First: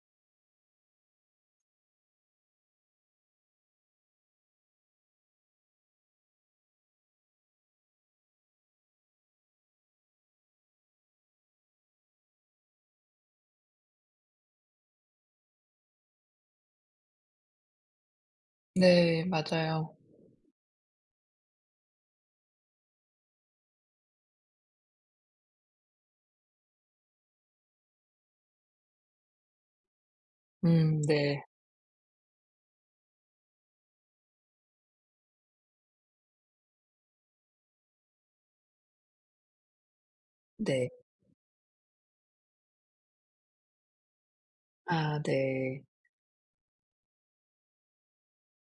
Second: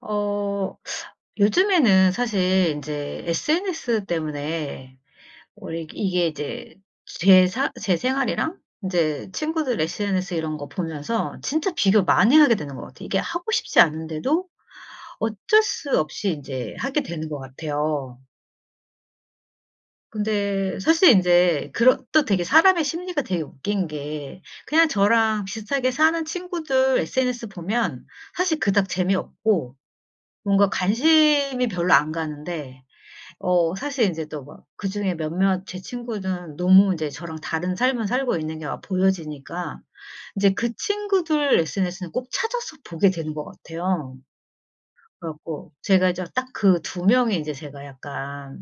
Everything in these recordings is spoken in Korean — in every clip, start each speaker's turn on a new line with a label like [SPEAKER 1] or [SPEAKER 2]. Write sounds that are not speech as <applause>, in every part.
[SPEAKER 1] 어 요즘에는 사실 이제 SNS 때문에 우리 이게 이제 제 생활이랑 이제 친구들 SNS 이런 거 보면서 진짜 비교 많이 하게 되는 것 같아요. 이게 하고 싶지 않은데도 어쩔 수 없이 이제 하게 되는 것 같아요.
[SPEAKER 2] 네, 맞아요.
[SPEAKER 1] 근데 사실 이제 그런 또 되게 사람의 심리가 되게 웃긴 게, 그냥 저랑 비슷하게 사는 친구들 SNS 보면 사실 그닥 재미없고 뭔가
[SPEAKER 2] 음. 네.
[SPEAKER 1] 관심이 별로 안 가는데, 사실 인제 또 막 그중에 몇몇 제 친구는 너무 인제 저랑 다른 삶을 살고 있는 게 막 보여지니까, 인제 그
[SPEAKER 2] 네.
[SPEAKER 1] 친구들 SNS는 꼭 찾아서 보게 되는 것 같아요.
[SPEAKER 2] 아,
[SPEAKER 1] 그래 갖고
[SPEAKER 2] 네.
[SPEAKER 1] 제가 이제 딱 그 2명이, 인제 제가 약간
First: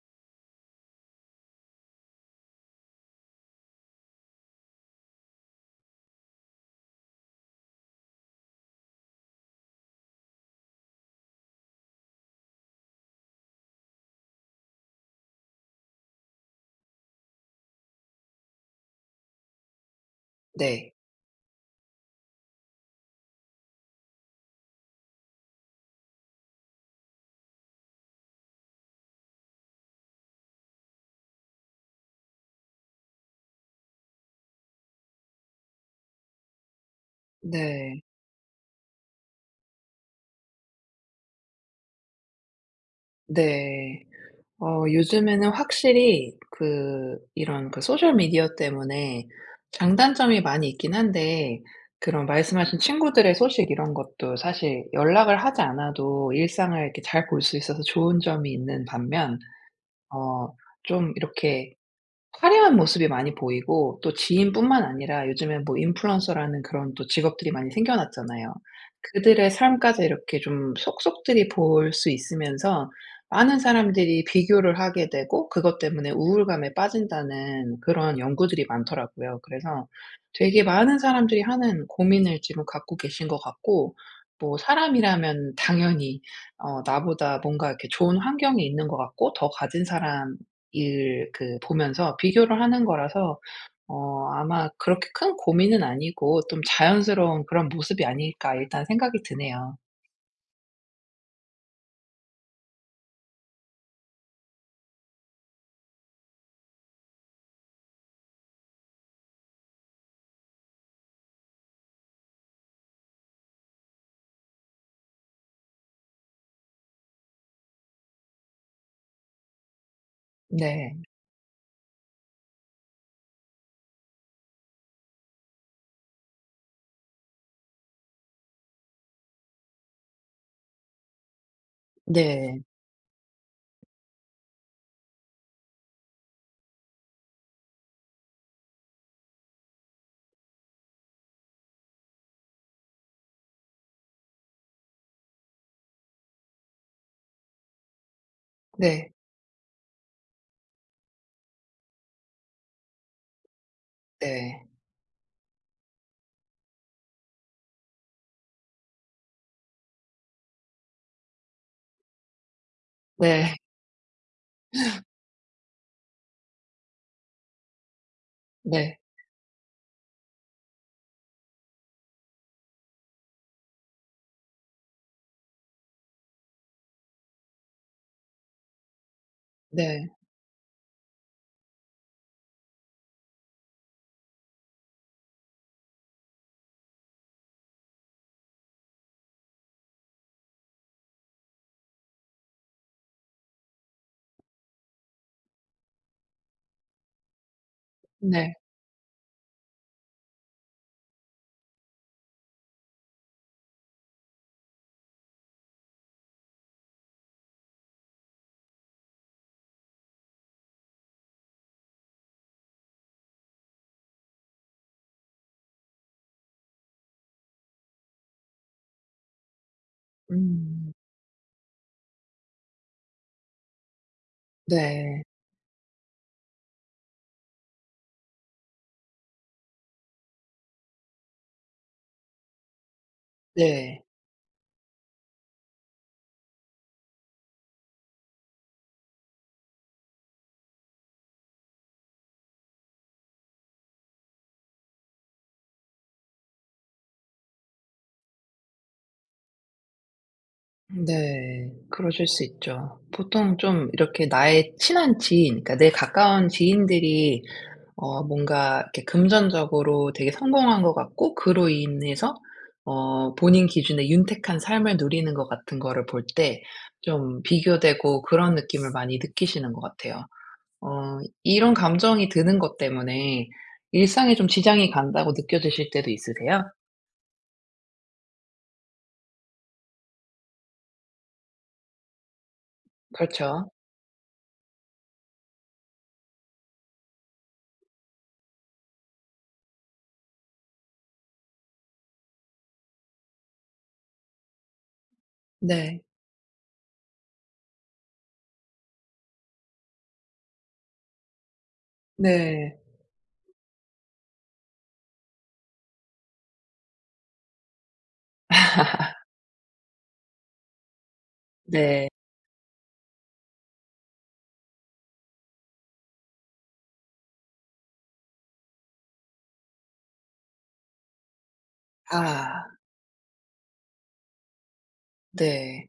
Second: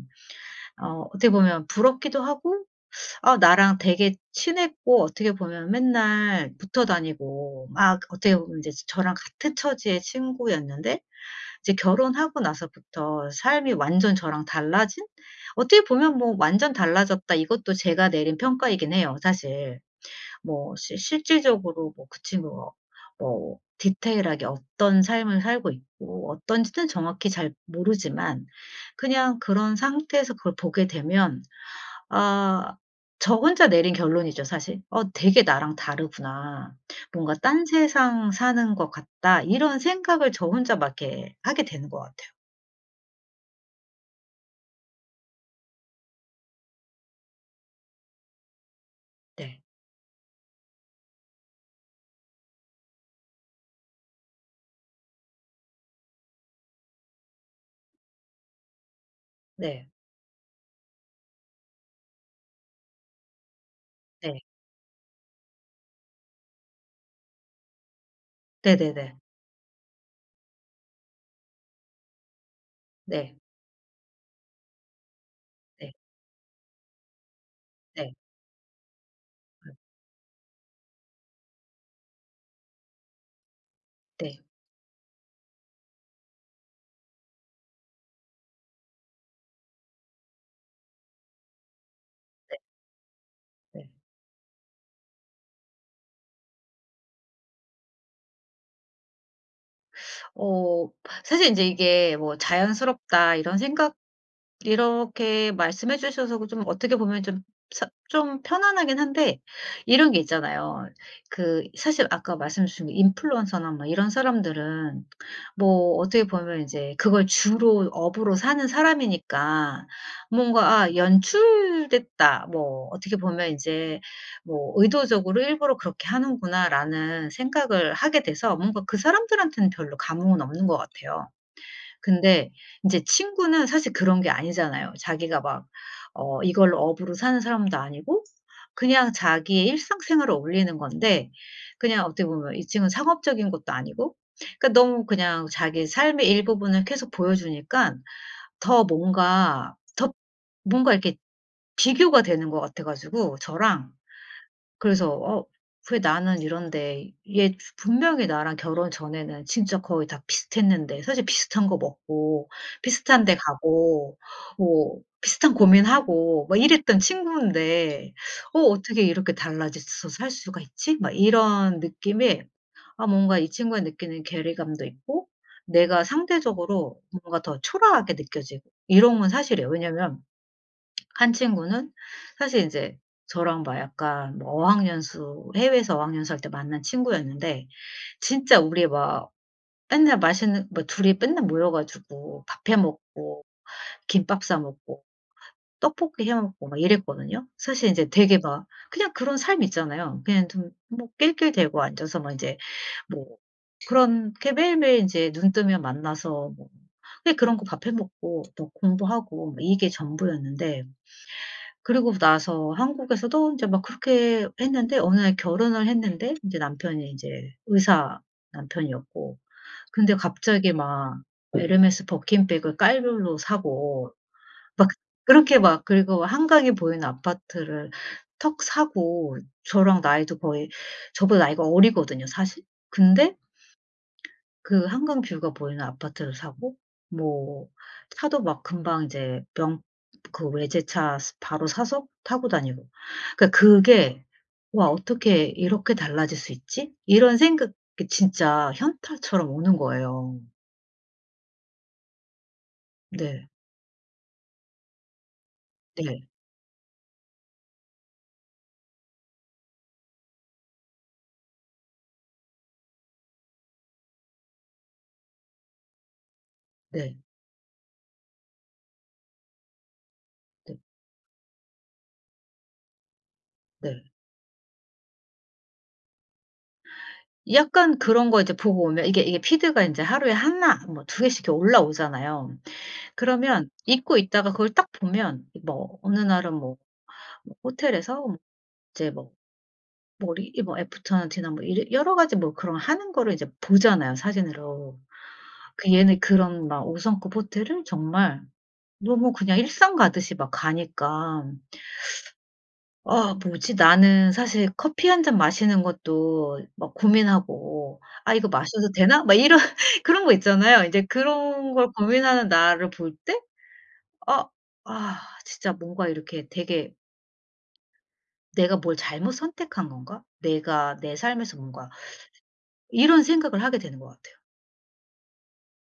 [SPEAKER 1] 어떻게 보면 부럽기도 하고, 아, 나랑 되게 친했고 어떻게 보면 맨날 붙어 다니고 막, 어떻게 보면 인제 저랑 같은 처지의 친구였는데 이제 결혼하고 나서부터 삶이 완전 저랑 달라진? 어떻게 보면 뭐 '완전 달라졌다.' 이것도 제가 내린 평가이긴 해요, 사실. 뭐
[SPEAKER 2] 네.
[SPEAKER 1] 실 실질적으로 뭐 그 친구가 뭐 디테일하게 어떤 삶을 살고 있고 어떤지는 정확히 잘 모르지만, 그냥 그런 상태에서 그걸 보게 되면, 아, 저 혼자 내린 결론이죠 사실. '어, 되게 나랑 다르구나. 뭔가 딴
[SPEAKER 2] 네.
[SPEAKER 1] 세상 사는 것 같다.' 이런 생각을 저 혼자 막 이렇게 하게 되는 것 같아요.
[SPEAKER 2] 네. 요즘에는 확실히 그 이런 그 소셜 미디어 때문에
[SPEAKER 1] 네.
[SPEAKER 2] 장단점이 많이 있긴 한데, 그런 말씀하신 친구들의 소식 이런 것도 사실 연락을 하지 않아도 일상을 이렇게 잘 볼 수 있어서 좋은 점이 있는 반면,
[SPEAKER 1] 네.
[SPEAKER 2] 어 좀 이렇게 화려한 모습이 많이 보이고 또
[SPEAKER 1] 네.
[SPEAKER 2] 지인뿐만 아니라 요즘엔 인플루언서라는 그런 또 직업들이 많이 생겨났잖아요.
[SPEAKER 1] 네네네.
[SPEAKER 2] 그들의 삶까지 이렇게 좀 속속들이 볼 수 있으면서
[SPEAKER 1] 네.
[SPEAKER 2] 많은 사람들이 비교를 하게 되고, 그것
[SPEAKER 1] 네.
[SPEAKER 2] 때문에 우울감에 빠진다는
[SPEAKER 1] 네.
[SPEAKER 2] 그런 연구들이 많더라고요.
[SPEAKER 1] 음,
[SPEAKER 2] 그래서 되게 많은 사람들이 하는 고민을 지금 갖고 계신 것 같고,
[SPEAKER 1] 네.
[SPEAKER 2] 뭐 사람이라면 당연히 나보다 뭔가 이렇게 좋은 환경이 있는 것 같고 더 가진 사람 일 그 보면서 비교를 하는 거라서,
[SPEAKER 1] 네.
[SPEAKER 2] 아마 그렇게 큰 고민은 아니고 좀 자연스러운 그런 모습이 아닐까 일단 생각이 드네요.
[SPEAKER 1] 어 사실 인제 이게 뭐 '자연스럽다.' 이런 생각 이렇게 말씀해 주셔서, 그 좀 어떻게 보면 좀, 사 좀 편안하긴 한데, 이런 게 있잖아요. 그 사실 아까 말씀 주신 게, 인플루언서나 뭐 이런 사람들은 뭐 어떻게 보면 이제 그걸 주로 업으로 사는 사람이니까, 뭔가 '아,
[SPEAKER 2] 네.
[SPEAKER 1] 연출됐다.' 뭐 어떻게 보면 이제 뭐 '의도적으로 일부러 그렇게 하는구나.'라는 생각을 하게 돼서, 뭔가 그 사람들한테는 별로 감흥은 없는 것 같아요. 근데
[SPEAKER 2] 네.
[SPEAKER 1] 인제 친구는 사실 그런 게 아니잖아요. 자기가 막 이걸로 업으로 사는 사람도 아니고, 그냥 자기의 일상생활을 올리는 건데, 그냥 어떻게 보면 이 친구는 상업적인 것도 아니고, 그러니까 너무 그냥 자기 삶의 일부분을 계속 보여주니깐 더
[SPEAKER 2] 네.
[SPEAKER 1] 뭔가 더, 뭔가 이렇게 비교가 되는 것 같아 가지고, 저랑.
[SPEAKER 2] 네.
[SPEAKER 1] 그래서 '어, 왜 나는 이런데, 얘 분명히 나랑 결혼 전에는 진짜 거의 다 비슷했는데.' 사실 비슷한 거 먹고 비슷한 데
[SPEAKER 2] 네.
[SPEAKER 1] 가고 뭐 비슷한 고민하고 막 이랬던 친구인데, '어,
[SPEAKER 2] 네.
[SPEAKER 1] 어떻게 이렇게 달라져서 살 수가 있지?' 막 이런 느낌에, 아, 뭔가 이 친구가 느끼는 괴리감도 있고 내가 상대적으로 뭔가 더 초라하게 느껴지고, 이런 건 사실이에요.
[SPEAKER 2] 네.
[SPEAKER 1] 왜냐면 한 친구는, 사실 인제 저랑 막 약간 뭐 어학연수, 해외에서 어학연수할 때 만난 친구였는데, 진짜 우리 막 맨날 맛있는 뭐 둘이 맨날 모여 가지고 밥해 먹고, 김밥 싸 먹고, 떡볶이 해 먹고 막 이랬거든요. 사실 인제 되게
[SPEAKER 2] 네.
[SPEAKER 1] 막 그냥 그런 삶 있잖아요. 그냥 좀 뭐 낄낄대고 앉아서 막 인제 뭐 그렇게 매일매일 인제 눈 뜨면 만나서 뭐 그냥 그런 거 밥해 먹고 또 공부하고 뭐, 이게 전부였는데, 그러고 나서 한국에서도 인제 막 그렇게 했는데, 어느 날 결혼을 했는데, 인제 남편이 인제 의사 남편이었고. 근데 갑자기
[SPEAKER 2] 음.
[SPEAKER 1] 막 에르메스 버킨백을 깔별로 사고, 막
[SPEAKER 2] 네.
[SPEAKER 1] 그렇게 막, 그리고 한강이 보이는 아파트를 턱 사고, 저랑 나이도 거의, 저보다 나이가 어리거든요 사실. 근데
[SPEAKER 2] 네.
[SPEAKER 1] 그 한강 뷰가 보이는 아파트를 사고, 뭐 차도 막 금방 이제 명 그 외제차 스 바로 사서 타고 다니고. 그러니까 그게 '와, 어떻게 이렇게 달라질 수 있지?' 이런 생각이 진짜 현타처럼 오는 거예요.
[SPEAKER 2] 네, 그러실 수 있죠.
[SPEAKER 1] 네.
[SPEAKER 2] 보통 좀 이렇게 나의 친한 지인, 그러니까 내
[SPEAKER 1] 네.
[SPEAKER 2] 가까운 지인들이 뭔가 이렇게 금전적으로 되게 성공한 것 같고, 그로 인해서 본인 기준의 윤택한 삶을 누리는 것 같은 거를 볼 때
[SPEAKER 1] 네.
[SPEAKER 2] 좀 비교되고 그런 느낌을 많이 느끼시는 것 같아요.
[SPEAKER 1] 네.
[SPEAKER 2] 어 이런 감정이 드는 것 때문에
[SPEAKER 1] 네.
[SPEAKER 2] 일상에 좀 지장이 간다고 느껴지실 때도 있으세요?
[SPEAKER 1] 약간 그런 거 이제 보고 오면, 이게 피드가 인제 하루에 나뭐 2개씩 이렇게 올라오잖아요.
[SPEAKER 2] 그렇죠.
[SPEAKER 1] 그러면 잊고 있다가 그걸 딱 보면, 뭐 어느 날은 뭐 호텔에서 뭐 이제 뭐 뭐 리 이 뭐 애프터나 뒤나 뭐 이래 여러 가지 뭐 그런 하는 거를 이제 보잖아요, 사진으로. 그
[SPEAKER 2] 네.
[SPEAKER 1] 얘는 그런 막 5 성급 호텔을 정말 너무 그냥 일상 가듯이 막 가니까,
[SPEAKER 2] 네.
[SPEAKER 1] '아, 뭐지? 나는 사실 커피 한 잔 마시는 것도 막 고민하고, 아, 이거 마셔도 되나?' 막 이런 <laughs> 그런 거 있잖아요. 인제 그런 걸
[SPEAKER 2] 네.
[SPEAKER 1] 고민하는 나를 볼 때, '아 아 진짜 뭔가 이렇게 되게 내가 뭘 잘못 선택한 건가? 내가 내 삶에서 뭔가.'
[SPEAKER 2] 아.
[SPEAKER 1] 이런 생각을 하게 되는 것 같아요.
[SPEAKER 2] 네.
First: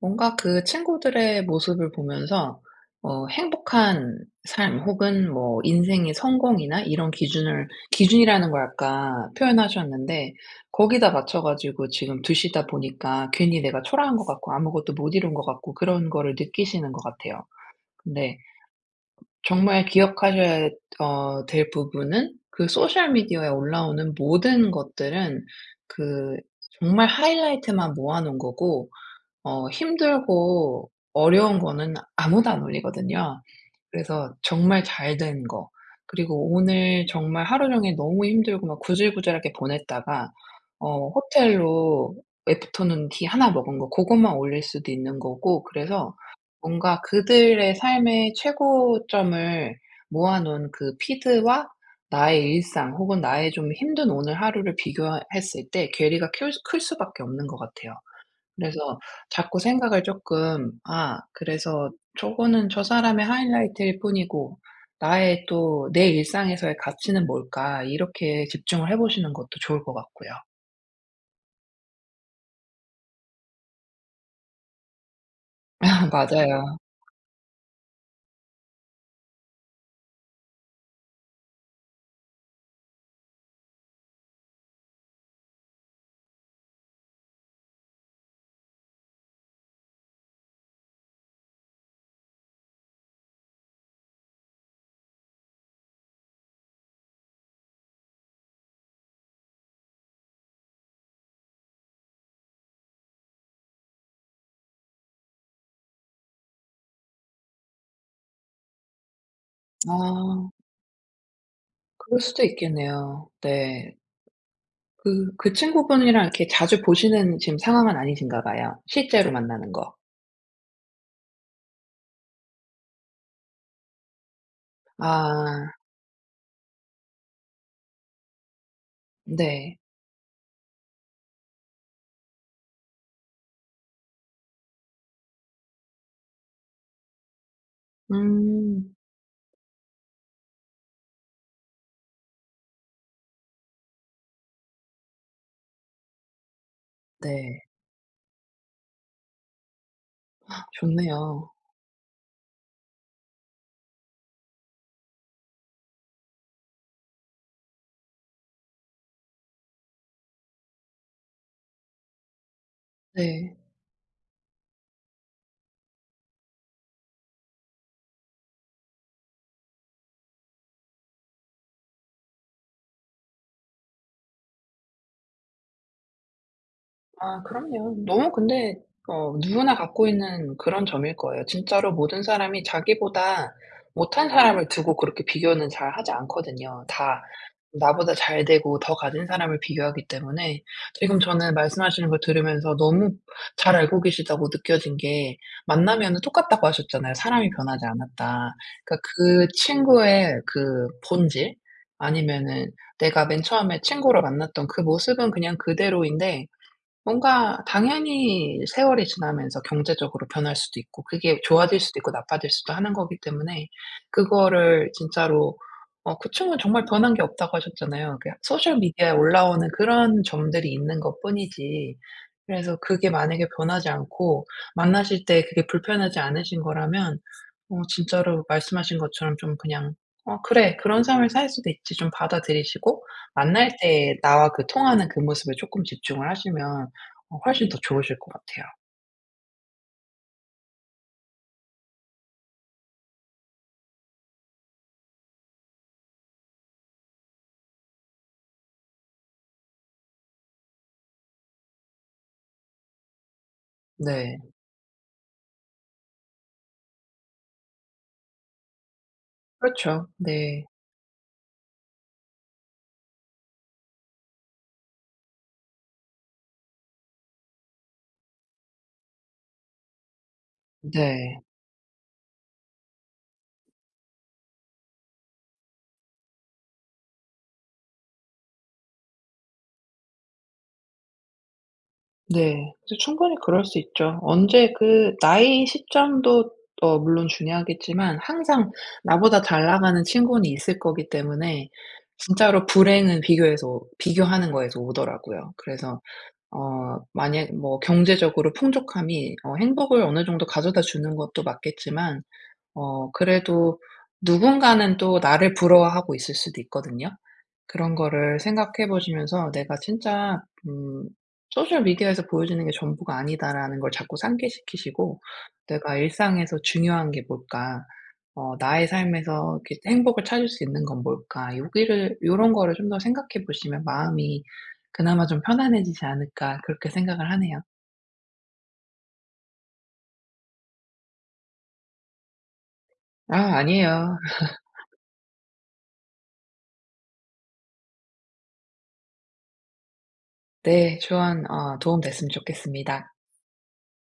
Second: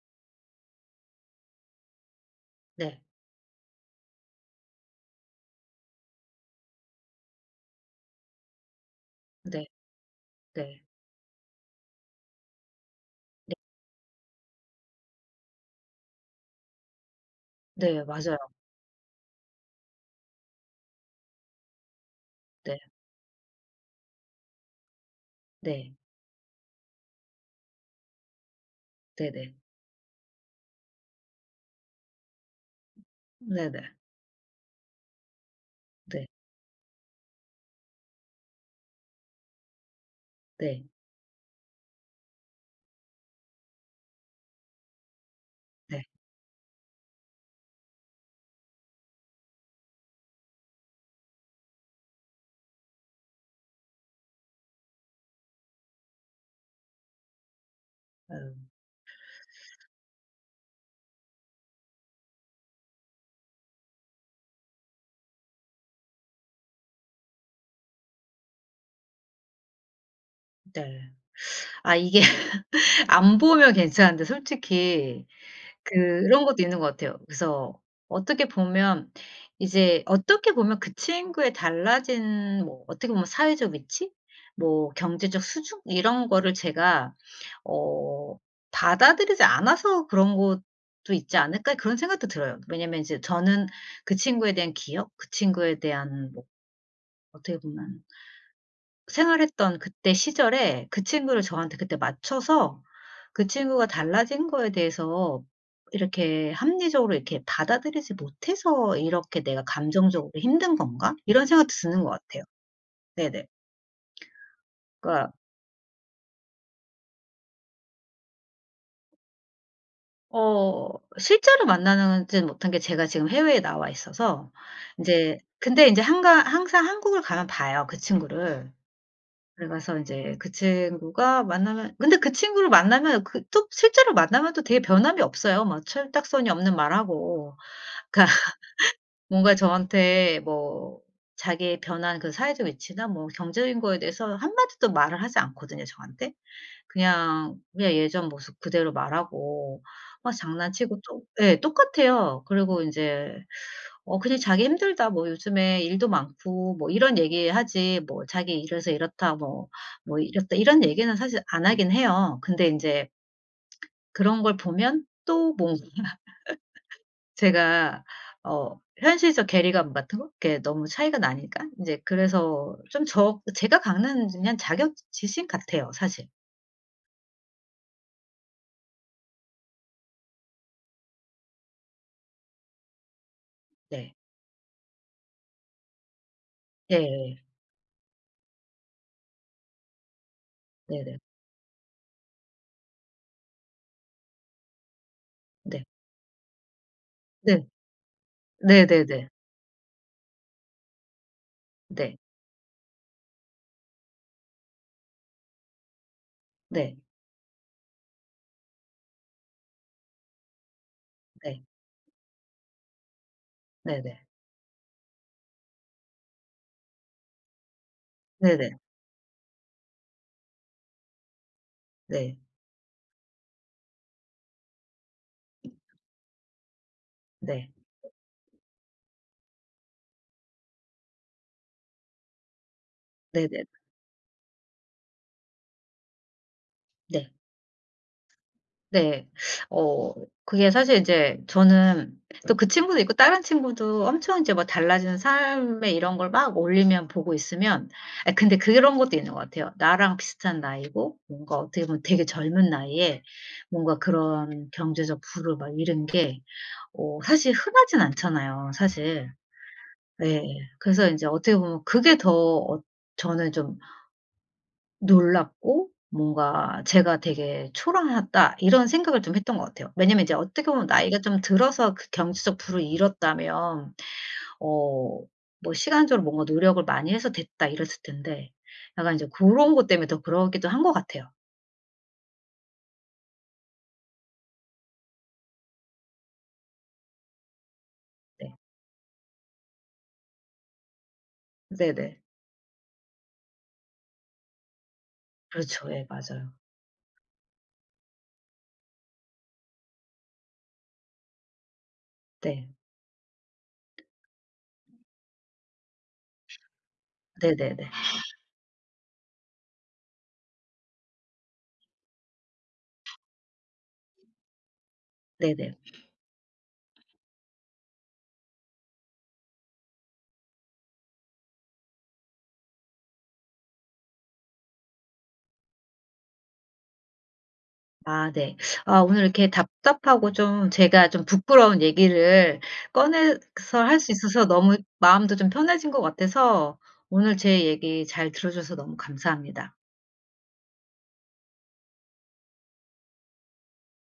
[SPEAKER 2] 뭔가 그 친구들의 모습을 보면서
[SPEAKER 1] 네.
[SPEAKER 2] 행복한 삶 혹은 뭐 인생의 성공이나 이런 기준을, 기준이라는 걸 아까
[SPEAKER 1] 네.
[SPEAKER 2] 표현하셨는데,
[SPEAKER 1] 네.
[SPEAKER 2] 거기다 맞춰 가지고 지금 두시다 보니까
[SPEAKER 1] 네.
[SPEAKER 2] 괜히 내가 초라한 것 같고 아무것도 못 이룬 것 같고 그런 거를 느끼시는 것 같아요.
[SPEAKER 1] 네. 맞아요.
[SPEAKER 2] 근데 정말 기억하셔야 될 부분은, 그
[SPEAKER 1] 네.
[SPEAKER 2] 소셜 미디어에 올라오는 모든 것들은
[SPEAKER 1] 네.
[SPEAKER 2] 그 정말 하이라이트만 모아 놓은 거고,
[SPEAKER 1] 네네.
[SPEAKER 2] 힘들고 어려운 거는 아무도 안 올리거든요.
[SPEAKER 1] 네네.
[SPEAKER 2] 그래서 정말 잘 된 거,
[SPEAKER 1] 네. 네.
[SPEAKER 2] 그리고 오늘 정말 하루 종일 너무 힘들고 막 구질구질하게 보냈다가
[SPEAKER 1] 네.
[SPEAKER 2] 호텔로 애프터눈 티 하나 먹은 거 그것만 올릴 수도 있는 거고.
[SPEAKER 1] 네. 네.
[SPEAKER 2] 그래서 뭔가 그들의 삶의 최고점을 모아 놓은 그 피드와 나의 일상, 혹은 나의 좀 힘든 오늘 하루를 비교했을 때 괴리가 클 수밖에 없는 것 같아요.
[SPEAKER 1] 음,
[SPEAKER 2] 그래서 자꾸 생각을 조금, '아, 그래서 저거는 저 사람의 하이라이트일 뿐이고 나의 또 내 일상에서의 가치는 뭘까?' 이렇게 집중을 해 보시는 것도 좋을 것 같고요.
[SPEAKER 1] 네. 아, 이게 <laughs> 안 보면 괜찮은데 솔직히,
[SPEAKER 2] <laughs>
[SPEAKER 1] 그런 것도
[SPEAKER 2] 맞아요.
[SPEAKER 1] 있는 것 같아요. 그래서 어떻게 보면 이제 어떻게 보면 그 친구의 달라진 뭐 어떻게 보면 사회적 위치? 뭐 경제적 수준? 이런 거를 제가 어 받아들이지 않아서 그런 것도 있지 않을까, 그런 생각도 들어요. 왜냐면 이제 저는 그 친구에 대한 기억, 그 친구에 대한 뭐 어떻게 보면 생활했던 그때 시절에 그 친구를 저한테 그때 맞춰서, 그 친구가 달라진 거에 대해서 이렇게 합리적으로 이렇게 받아들이지 못해서 '이렇게 내가 감정적으로
[SPEAKER 2] 아,
[SPEAKER 1] 힘든 건가?' 이런 생각도 드는 것
[SPEAKER 2] 그럴
[SPEAKER 1] 같아요.
[SPEAKER 2] 수도 있겠네요.
[SPEAKER 1] 네네.
[SPEAKER 2] 네. 그
[SPEAKER 1] 그러니까
[SPEAKER 2] 그 친구분이랑 이렇게 자주 보시는 지금 상황은 아니신가 봐요, 실제로 만나는 거.
[SPEAKER 1] 어 실제로 만나지는 못한 게 제가 지금 해외에 나와 있어서, 인제,
[SPEAKER 2] 아,
[SPEAKER 1] 근데 인제 한가 항상 한국을 가면 봐요, 그 친구를. 그래
[SPEAKER 2] 네.
[SPEAKER 1] 가서 인제 그 친구가 만나면, 근데 그 친구를 만나면 그 또 실제로 만나면 또 되게 변함이 없어요. 막 철딱서니 없는 말하고. 그러니까
[SPEAKER 2] 음.
[SPEAKER 1] 뭔가 저한테 뭐 자기의 변한 그 사회적 위치나 뭐 경제적인 거에 대해서 한마디도 말을 하지 않거든요, 저한테. 그냥
[SPEAKER 2] 네.
[SPEAKER 1] 그냥 예전 모습 그대로 말하고 막 장난치고, 또,
[SPEAKER 2] 좋네요.
[SPEAKER 1] 예, 똑같아요. 그리고 인제 그냥 자기 "힘들다. 뭐 요즘에 일도 많고." 뭐 이런 얘기하지, 뭐 자기 "이래서 이렇다." 뭐 "이렇다." 이런 얘기는 사실 안 하긴 해요. 근데 인제
[SPEAKER 2] 네.
[SPEAKER 1] 그런 걸 보면 또 뭔가 제가 현실적 괴리감 같은 거, 그게 너무 차이가 나니까, 인제 그래서 좀 제가 갖는 그냥 자격 지심 같아요, 사실.
[SPEAKER 2] 아, 그럼요. 너무 근데 누구나 갖고 있는 그런 점일 거예요. 진짜로 모든 사람이 자기보다
[SPEAKER 1] 네.
[SPEAKER 2] 못한 사람을 두고 그렇게 비교는 잘 하지 않거든요. 다
[SPEAKER 1] 예예.
[SPEAKER 2] 나보다 잘 되고 더 가진 사람을 비교하기 때문에
[SPEAKER 1] 네네.
[SPEAKER 2] 지금 저는 말씀하시는 걸 들으면서 너무 잘 알고 계시다고 느껴진 게,
[SPEAKER 1] 네.
[SPEAKER 2] 만나면은 똑같다고 하셨잖아요. "사람이
[SPEAKER 1] 네.
[SPEAKER 2] 변하지 않았다." 그러니까
[SPEAKER 1] 네네네.
[SPEAKER 2] 그 친구의 그 본질,
[SPEAKER 1] 네.
[SPEAKER 2] 아니면은 내가 맨 처음에 친구로 만났던 그 모습은 그냥 그대로인데,
[SPEAKER 1] 네.
[SPEAKER 2] 뭔가 당연히 세월이 지나면서 경제적으로 변할 수도 있고 그게
[SPEAKER 1] 네.
[SPEAKER 2] 좋아질 수도 있고 나빠질 수도 하는 거기 때문에,
[SPEAKER 1] 네네.
[SPEAKER 2] 그거를 진짜로 그 친구는 정말 변한 게 없다고 하셨잖아요. 그냥
[SPEAKER 1] 네네.
[SPEAKER 2] 소셜 미디어에 올라오는 그런 점들이 있는 것뿐이지.
[SPEAKER 1] 네.
[SPEAKER 2] 그래서 그게 만약에 변하지 않고 만나실 때 그게 불편하지 않으신 거라면,
[SPEAKER 1] 네.
[SPEAKER 2] 진짜로 말씀하신 것처럼 좀 그냥, '어, 그래. 그런 삶을 살 수도 있지.' 좀 받아들이시고
[SPEAKER 1] 네네.
[SPEAKER 2] 만날 때 나와 그 통하는 그 모습에 쪼끔 집중을 하시면
[SPEAKER 1] 네.
[SPEAKER 2] 훨씬 더 좋으실 것 같아요.
[SPEAKER 1] 네. 어 그게 사실 이제 저는 또 그 친구도 있고, 다른 친구도 엄청 이제 뭐 달라지는 삶의 이런 걸 막 올리면 보고 있으면, 아, 근데 그런 것도 있는 것 같아요. 나랑 비슷한 나이고 뭔가 어떻게 보면 되게 젊은 나이에 뭔가
[SPEAKER 2] 네.
[SPEAKER 1] 그런 경제적 부를 막 이룬 게 사실 흔하진 않잖아요 사실.
[SPEAKER 2] 그렇죠.
[SPEAKER 1] 예.
[SPEAKER 2] 네.
[SPEAKER 1] 그래서 인제 어떻게 보면 그게 더 어 저는 좀 놀랐고, 뭔가 제가 되게 '초라하다.' 이런 생각을 좀 했던 것 같아요. 왜냐면 이제 어떻게 보면 나이가 좀
[SPEAKER 2] 네.
[SPEAKER 1] 들어서 그 경제적 부를 잃었다면 어 뭐 시간적으로 뭔가 노력을 많이 해서 됐다 이랬을 텐데, 약간 이제 고런 것 때문에 더 그러기도 한 것 같아요.
[SPEAKER 2] 네, 이제 충분히 그럴 수 있죠. 언제 그 나이 시점도 물론 중요하겠지만,
[SPEAKER 1] 네.
[SPEAKER 2] 항상 나보다 잘 나가는 친구는 있을 거기 때문에
[SPEAKER 1] 네네.
[SPEAKER 2] 진짜로 불행은 비교해서, 비교하는 거에서 오더라고요.
[SPEAKER 1] 그렇죠.
[SPEAKER 2] 그래서
[SPEAKER 1] 예 맞아요.
[SPEAKER 2] 만약 뭐 경제적으로 풍족함이 행복을 어느 정도 가져다 주는 것도 맞겠지만
[SPEAKER 1] 네.
[SPEAKER 2] 그래도 누군가는 또 나를 부러워하고 있을 수도 있거든요.
[SPEAKER 1] 네네네.
[SPEAKER 2] 그런 거를 생각해 보시면서, '내가 진짜 음 소셜 미디어에서 보여지는 게 전부가 아니다.'라는 걸 자꾸 상기시키시고,
[SPEAKER 1] 네네.
[SPEAKER 2] '내가 일상에서 중요한 게 뭘까? 나의 삶에서 이렇게 행복을 찾을 수 있는 건 뭘까?' 여기를, 요런 거를 좀 더 생각해 보시면 마음이 그나마 좀 편안해지지 않을까 그렇게 생각을 하네요.
[SPEAKER 1] 아, 네. 아, 오늘 이렇게 답답하고 좀 제가 좀 부끄러운 얘기를 꺼내서
[SPEAKER 2] 아,
[SPEAKER 1] 할 수
[SPEAKER 2] 아니에요.
[SPEAKER 1] 있어서, 너무 마음도 좀 편해진 것 같아서, 오늘 제 얘기 잘 들어 줘서 너무 감사합니다.
[SPEAKER 2] 네, 조언 도움 됐으면 좋겠습니다.